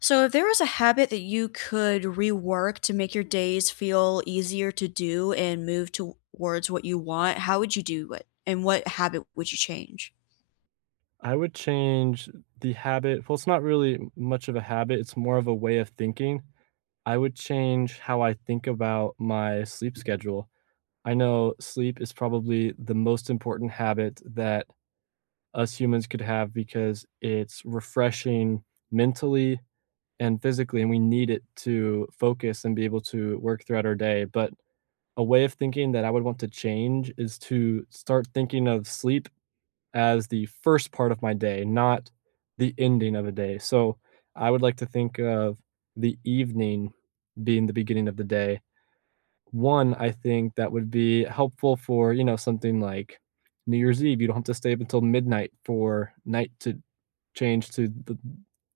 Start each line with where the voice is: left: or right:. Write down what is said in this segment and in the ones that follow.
left: So, if there was a habit that you could rework to make your days feel easier to do and move towards what you want, how would you do it? And what habit would you change?
right: I would change the habit well, it's not really much of a habit, it's more of a way of thinking. I would change how I think about my sleep schedule. I know sleep is probably the most important habit that us humans could have because it's refreshing mentally and physically, and we need it to focus and be able to work throughout our day, but a way of thinking that I would want to change is to start thinking of sleep as the first part of my day, not the ending of a day. So I would like to think of the evening being the beginning of the day. One, I think that would be helpful for, you know, something like New Year's Eve. You don't have to stay up until midnight for night to change to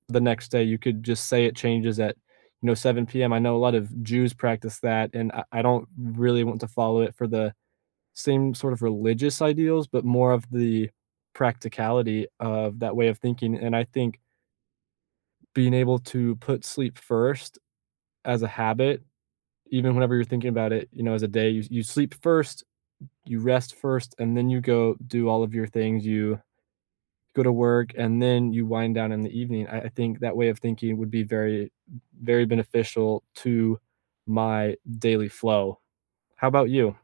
right: the next day. You could just say it changes at, you know, 7 p.m. I know a lot of Jews practice that, and I don't really want to follow it for the same sort of religious ideals, but more of the practicality of that way of thinking, and I think being able to put sleep first as a habit, even whenever you're thinking about it, you know, as a day, you sleep first, you rest first, and then you go do all of your things, you go to work, and then you wind down in the evening. I think that way of thinking would be very, very beneficial to my daily flow. How about you?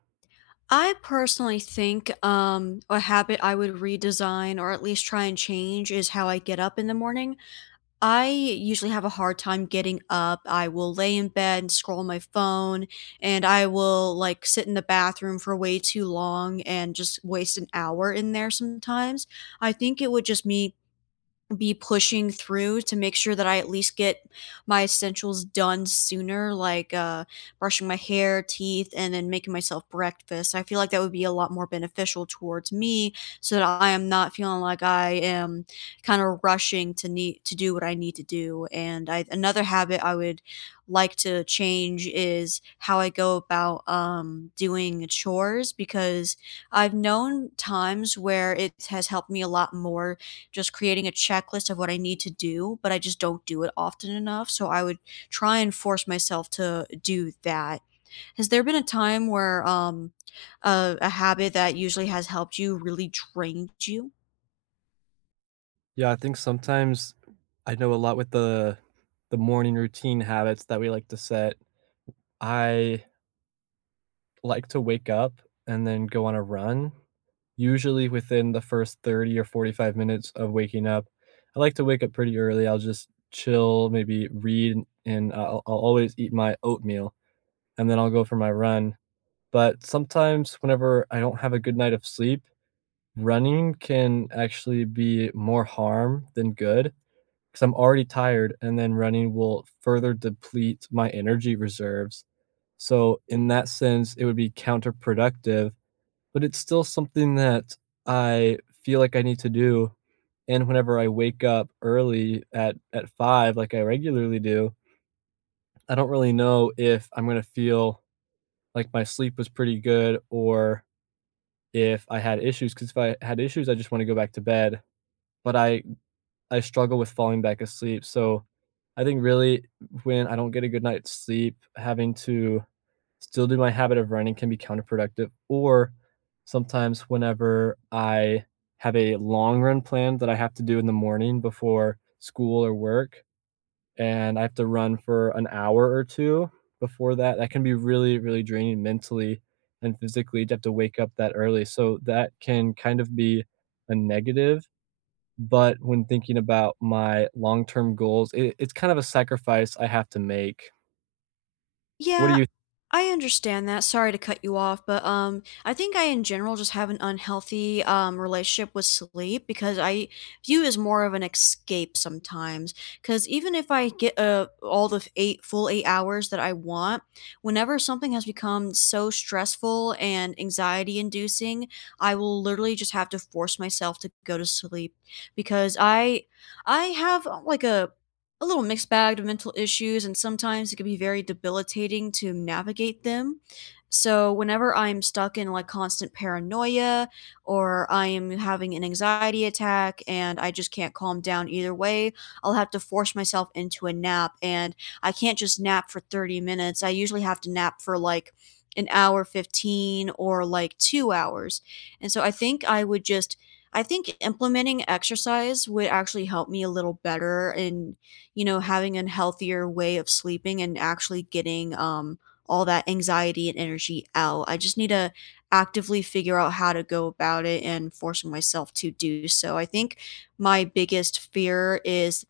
left: I personally think a habit I would redesign or at least try and change is how I get up in the morning. I usually have a hard time getting up. I will lay in bed and scroll my phone, and I will, like, sit in the bathroom for way too long and just waste an hour in there sometimes. I think it would just me be pushing through to make sure that I at least get my essentials done sooner, like brushing my hair, teeth, and then making myself breakfast. I feel like that would be a lot more beneficial towards me, so that I am not feeling like I am kind of rushing to need to do what I need to do. Another habit I would like to change is how I go about doing chores, because I've known times where it has helped me a lot more just creating a checklist of what I need to do, but I just don't do it often enough. So I would try and force myself to do that. Has there been a time where a habit that usually has helped you really drained you?
right: Yeah, I think sometimes I know a lot with the morning routine habits that we like to set. I like to wake up and then go on a run, usually within the first 30 or 45 minutes of waking up. I like to wake up pretty early. I'll just chill, maybe read, and I'll always eat my oatmeal and then I'll go for my run. But sometimes, whenever I don't have a good night of sleep, running can actually be more harm than good, 'cause I'm already tired, and then running will further deplete my energy reserves. So, in that sense, it would be counterproductive, but it's still something that I feel like I need to do, and whenever I wake up early at 5 like I regularly do, I don't really know if I'm gonna feel like my sleep was pretty good or if I had issues. Because if I had issues, I just wanna go back to bed, but I struggle with falling back asleep, so I think really when I don't get a good night's sleep, having to still do my habit of running can be counterproductive, or sometimes whenever I have a long run plan that I have to do in the morning before school or work, and I have to run for an hour or 2 before that, that can be really, really draining mentally and physically to have to wake up that early, so that can kind of be a negative, but when thinking about my long-term goals, it's kind of a sacrifice I have to make. What do
left: Yeah,
right: you?
left: I understand that. Sorry to cut you off, but I think I in general just have an unhealthy relationship with sleep, because I view it as more of an escape sometimes. Because even if I get all the eight full 8 hours that I want, whenever something has become so stressful and anxiety inducing, I will literally just have to force myself to go to sleep, because I have like a little mixed bag of mental issues, and sometimes it can be very debilitating to navigate them. So, whenever I'm stuck in like constant paranoia, or I am having an anxiety attack and I just can't calm down either way, I'll have to force myself into a nap. And I can't just nap for 30 minutes. I usually have to nap for like an hour 15 or like 2 hours. And so, I think I would just I think implementing exercise would actually help me a little better in, having a healthier way of sleeping and actually getting all that anxiety and energy out. I just need to actively figure out how to go about it and forcing myself to do so. I think my biggest fear is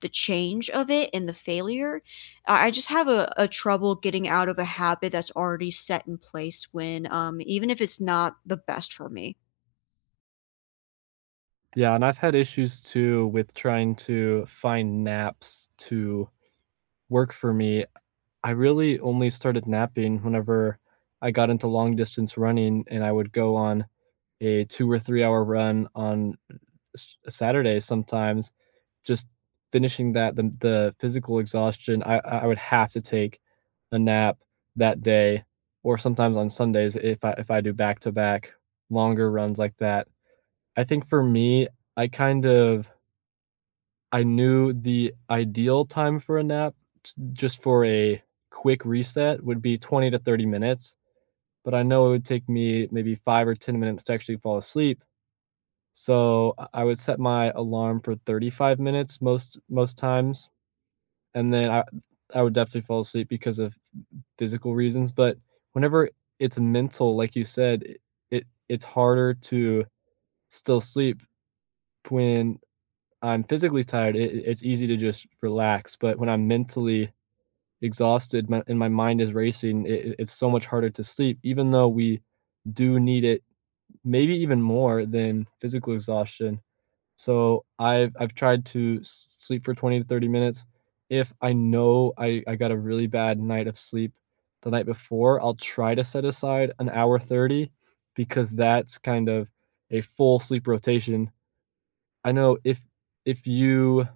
left: the change of it and the failure. I just have a trouble getting out of a habit that's already set in place, when even if it's not the best for me.
right: Yeah, and I've had issues too with trying to find naps to work for me. I really only started napping whenever I got into long distance running, and I would go on a 2 or 3-hour run on Saturdays sometimes, just finishing that the physical exhaustion, I would have to take a nap that day, or sometimes on Sundays if I do back to back longer runs like that. I think for me, I kind of I knew the ideal time for a nap just for a quick reset would be 20 to 30 minutes, but I know it would take me maybe 5 or 10 minutes to actually fall asleep. So, I would set my alarm for 35 minutes most times, and then I would definitely fall asleep because of physical reasons, but whenever it's mental, like you said, it it's harder to still sleep when I'm physically tired, it's easy to just relax, but when I'm mentally exhausted my and my mind is racing, it's so much harder to sleep even though we do need it maybe even more than physical exhaustion. So I've tried to s sleep for 20 to 30 minutes. If I know I got a really bad night of sleep the night before, I'll try to set aside an hour 30 because that's kind of a full sleep rotation. I know if you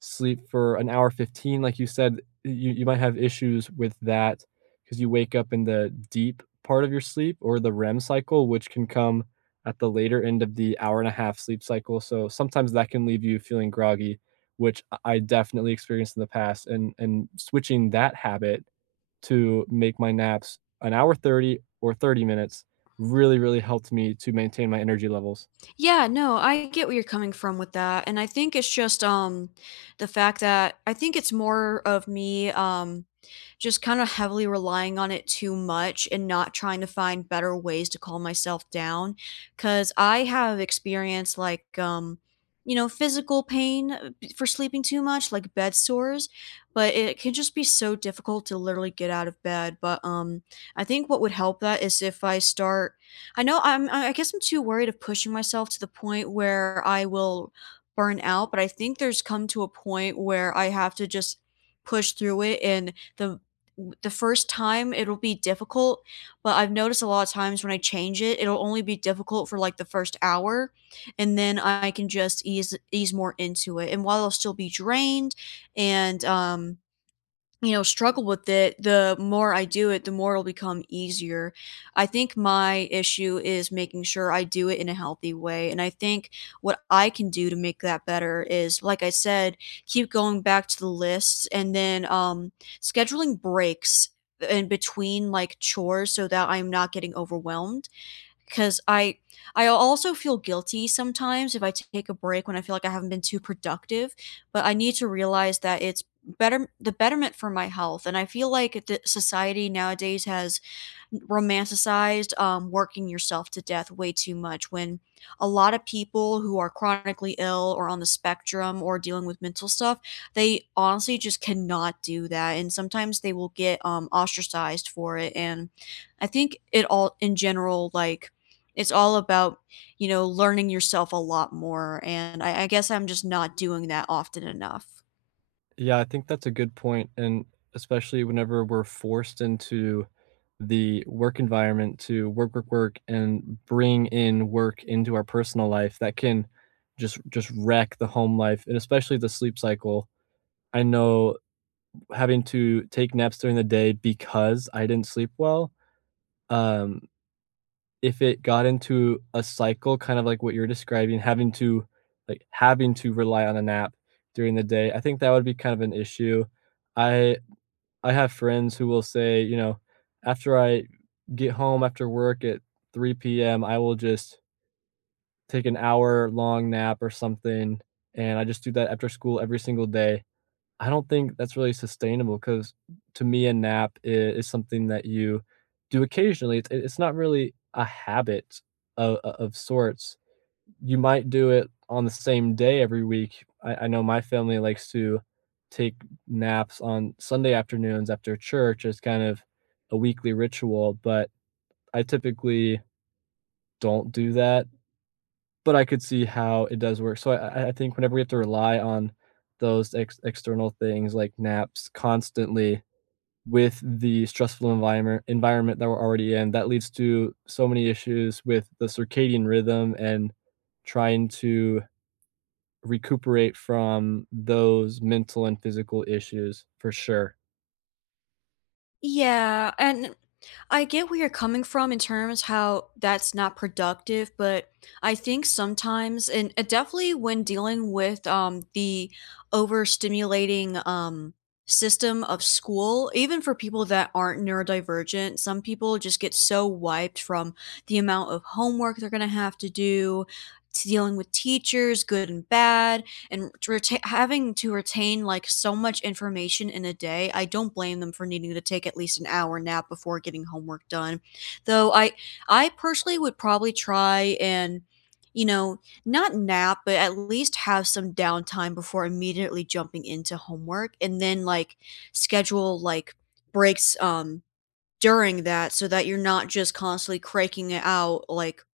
right: sleep for an hour 15 like you said you might have issues with that because you wake up in the deep part of your sleep or the REM cycle, which can come at the later end of the hour and a half sleep cycle. So sometimes that can leave you feeling groggy, which I definitely experienced in the past, and switching that habit to make my naps an hour 30 or 30 minutes really really helped me to maintain my energy levels.
left: Yeah, no, I get where you're coming from with that, and I think it's just, the fact that I think it's more of me, just kinda heavily relying on it too much and not trying to find better ways to calm myself down. Because I have experienced, like, physical pain, b for sleeping too much, like bed sores, but it can just be so difficult to literally get out of bed, but, I think what would help that is, if I start I guess I'm too worried of pushing myself to the point where I will burn out, but I think there's come to a point where I have to just push through it, and the first time it'll be difficult, but I've noticed a lot of times when I change it, it'll only be difficult for like the first hour, and then I can just ease more into it. And while I'll still be drained and struggle with it, the more I do it, the more it'll become easier. I think my issue is making sure I do it in a healthy way. And I think what I can do to make that better is, like I said, keep going back to the lists, and then scheduling breaks in between like chores so that I'm not getting overwhelmed, 'cause I also feel guilty sometimes if I take a break when I feel like I haven't been too productive, but I need to realize that it's better, the betterment for my health. And I feel like the society nowadays has romanticized working yourself to death way too much, when a lot of people who are chronically ill or on the spectrum or dealing with mental stuff, they honestly just cannot do that, and sometimes they will get ostracized for it. And I think it all in general, like, it's all about, learning yourself a lot more, and I guess I'm just not doing that often enough.
right: Yeah, I think that's a good point, and especially whenever we're forced into the work environment to work, work, work, and bring in work into our personal life, that can just wreck the home life and especially the sleep cycle. I know having to take naps during the day because I didn't sleep well, um, if it got into a cycle kind of like what you're describing, having to like having to rely on a nap during the day, I think that would be kind of an issue. I I have friends who will say, you know, after I get home after work at 3 p.m., I will just take an hour long nap or something, and I just do that after school every single day. I don't think that's really sustainable because, to me, a nap I is something that you do occasionally. It's not really a habit of of sorts. You might do it on the same day every week. I know my family likes to take naps on Sunday afternoons after church as kind of a weekly ritual, but I typically don't do that. But I could see how it does work. So I think whenever we have to rely on those external things like naps constantly with the stressful environment that we're already in, that leads to so many issues with the circadian rhythm and trying to recuperate from those mental and physical issues for sure.
left: Yeah, and I get where you're coming from in terms how that's not productive, but I think sometimes, and definitely when dealing with the overstimulating system of school, even for people that aren't neurodivergent, some people just get so wiped from the amount of homework they're going to have to do, to dealing with teachers, good and bad, and having to retain like so much information in a day. I don't blame them for needing to take at least an hour nap before getting homework done, though I personally would probably try and, you know not nap but at least have some downtime before immediately jumping into homework, and then like schedule like breaks during that, so that you're not just constantly cranking it out, like,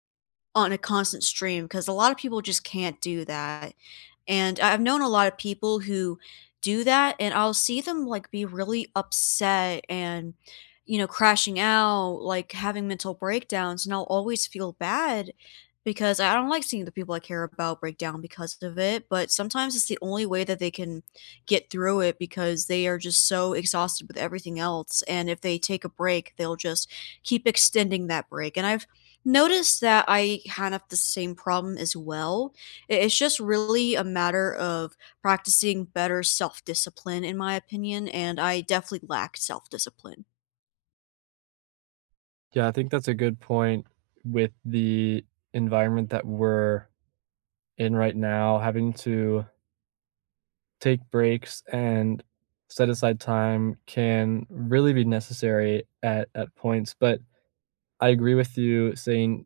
left: on a constant stream, because a lot of people just can't do that. And I've known a lot of people who do that, and I'll see them, like, be really upset and, crashing out, like having mental breakdowns. And I'll always feel bad because I don't like seeing the people I care about break down because of it. But sometimes it's the only way that they can get through it, because they are just so exhausted with everything else. And if they take a break, they'll just keep extending that break. And I've notice that I kind of have the same problem as well. It's just really a matter of practicing better self discipline, in my opinion, and I definitely lack self discipline.
right: Yeah, I think that's a good point with the environment that we're in right now. Having to take breaks and set aside time can really be necessary at points. But I agree with you saying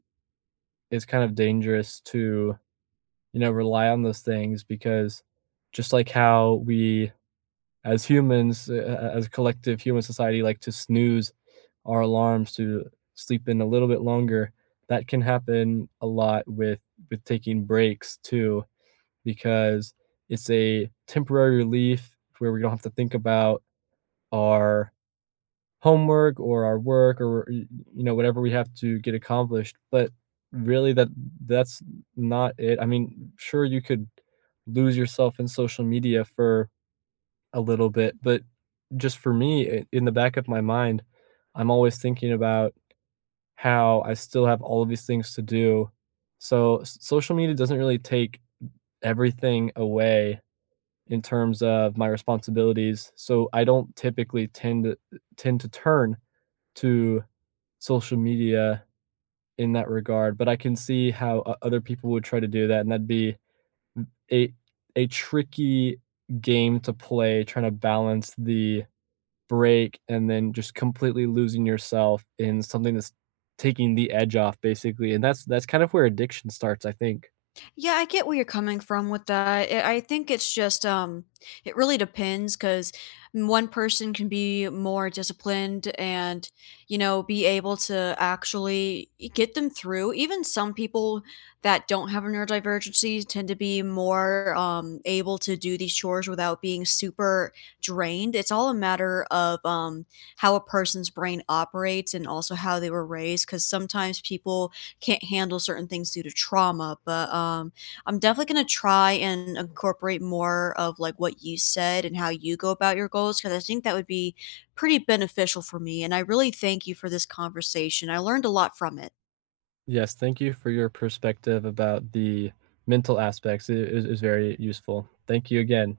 right: it's kind of dangerous to, you know, rely on those things because just like how we as humans, as a collective human society, like to snooze our alarms to sleep in a little bit longer. That can happen a lot with taking breaks too, because it's a temporary relief where we don't have to think about our homework or our work or, you know, whatever we have to get accomplished. But really, that's not it. I mean, sure you could lose yourself in social media for a little bit, but just for me, I in the back of my mind, I'm always thinking about how I still have all of these things to do. So, s social media doesn't really take everything away in terms of my responsibilities, so I don't typically tend to turn to social media in that regard, but I can see how o other people would try to do that, and that'd be a a tricky game to play, trying to balance the break and then just completely losing yourself in something that's taking the edge off basically, and that's kind of where addiction starts, I think.
left: Yeah, I get where you're coming from with that. I think it's just it really depends, cuz one person can be more disciplined and, be able to actually get them through. Even some people that don't have a neurodivergency tend to be more able to do these chores without being super drained. It's all a matter of how a person's brain operates, and also how they were raised, cuz sometimes people can't handle certain things due to trauma. But I'm definitely gonna try and incorporate more of like what you said and how you go about your goals, because I think that would be pretty beneficial for me. And I really thank you for this conversation. I learned a lot from it.
right: Yes, thank you for your perspective about the mental aspects. It is very useful. Thank you again.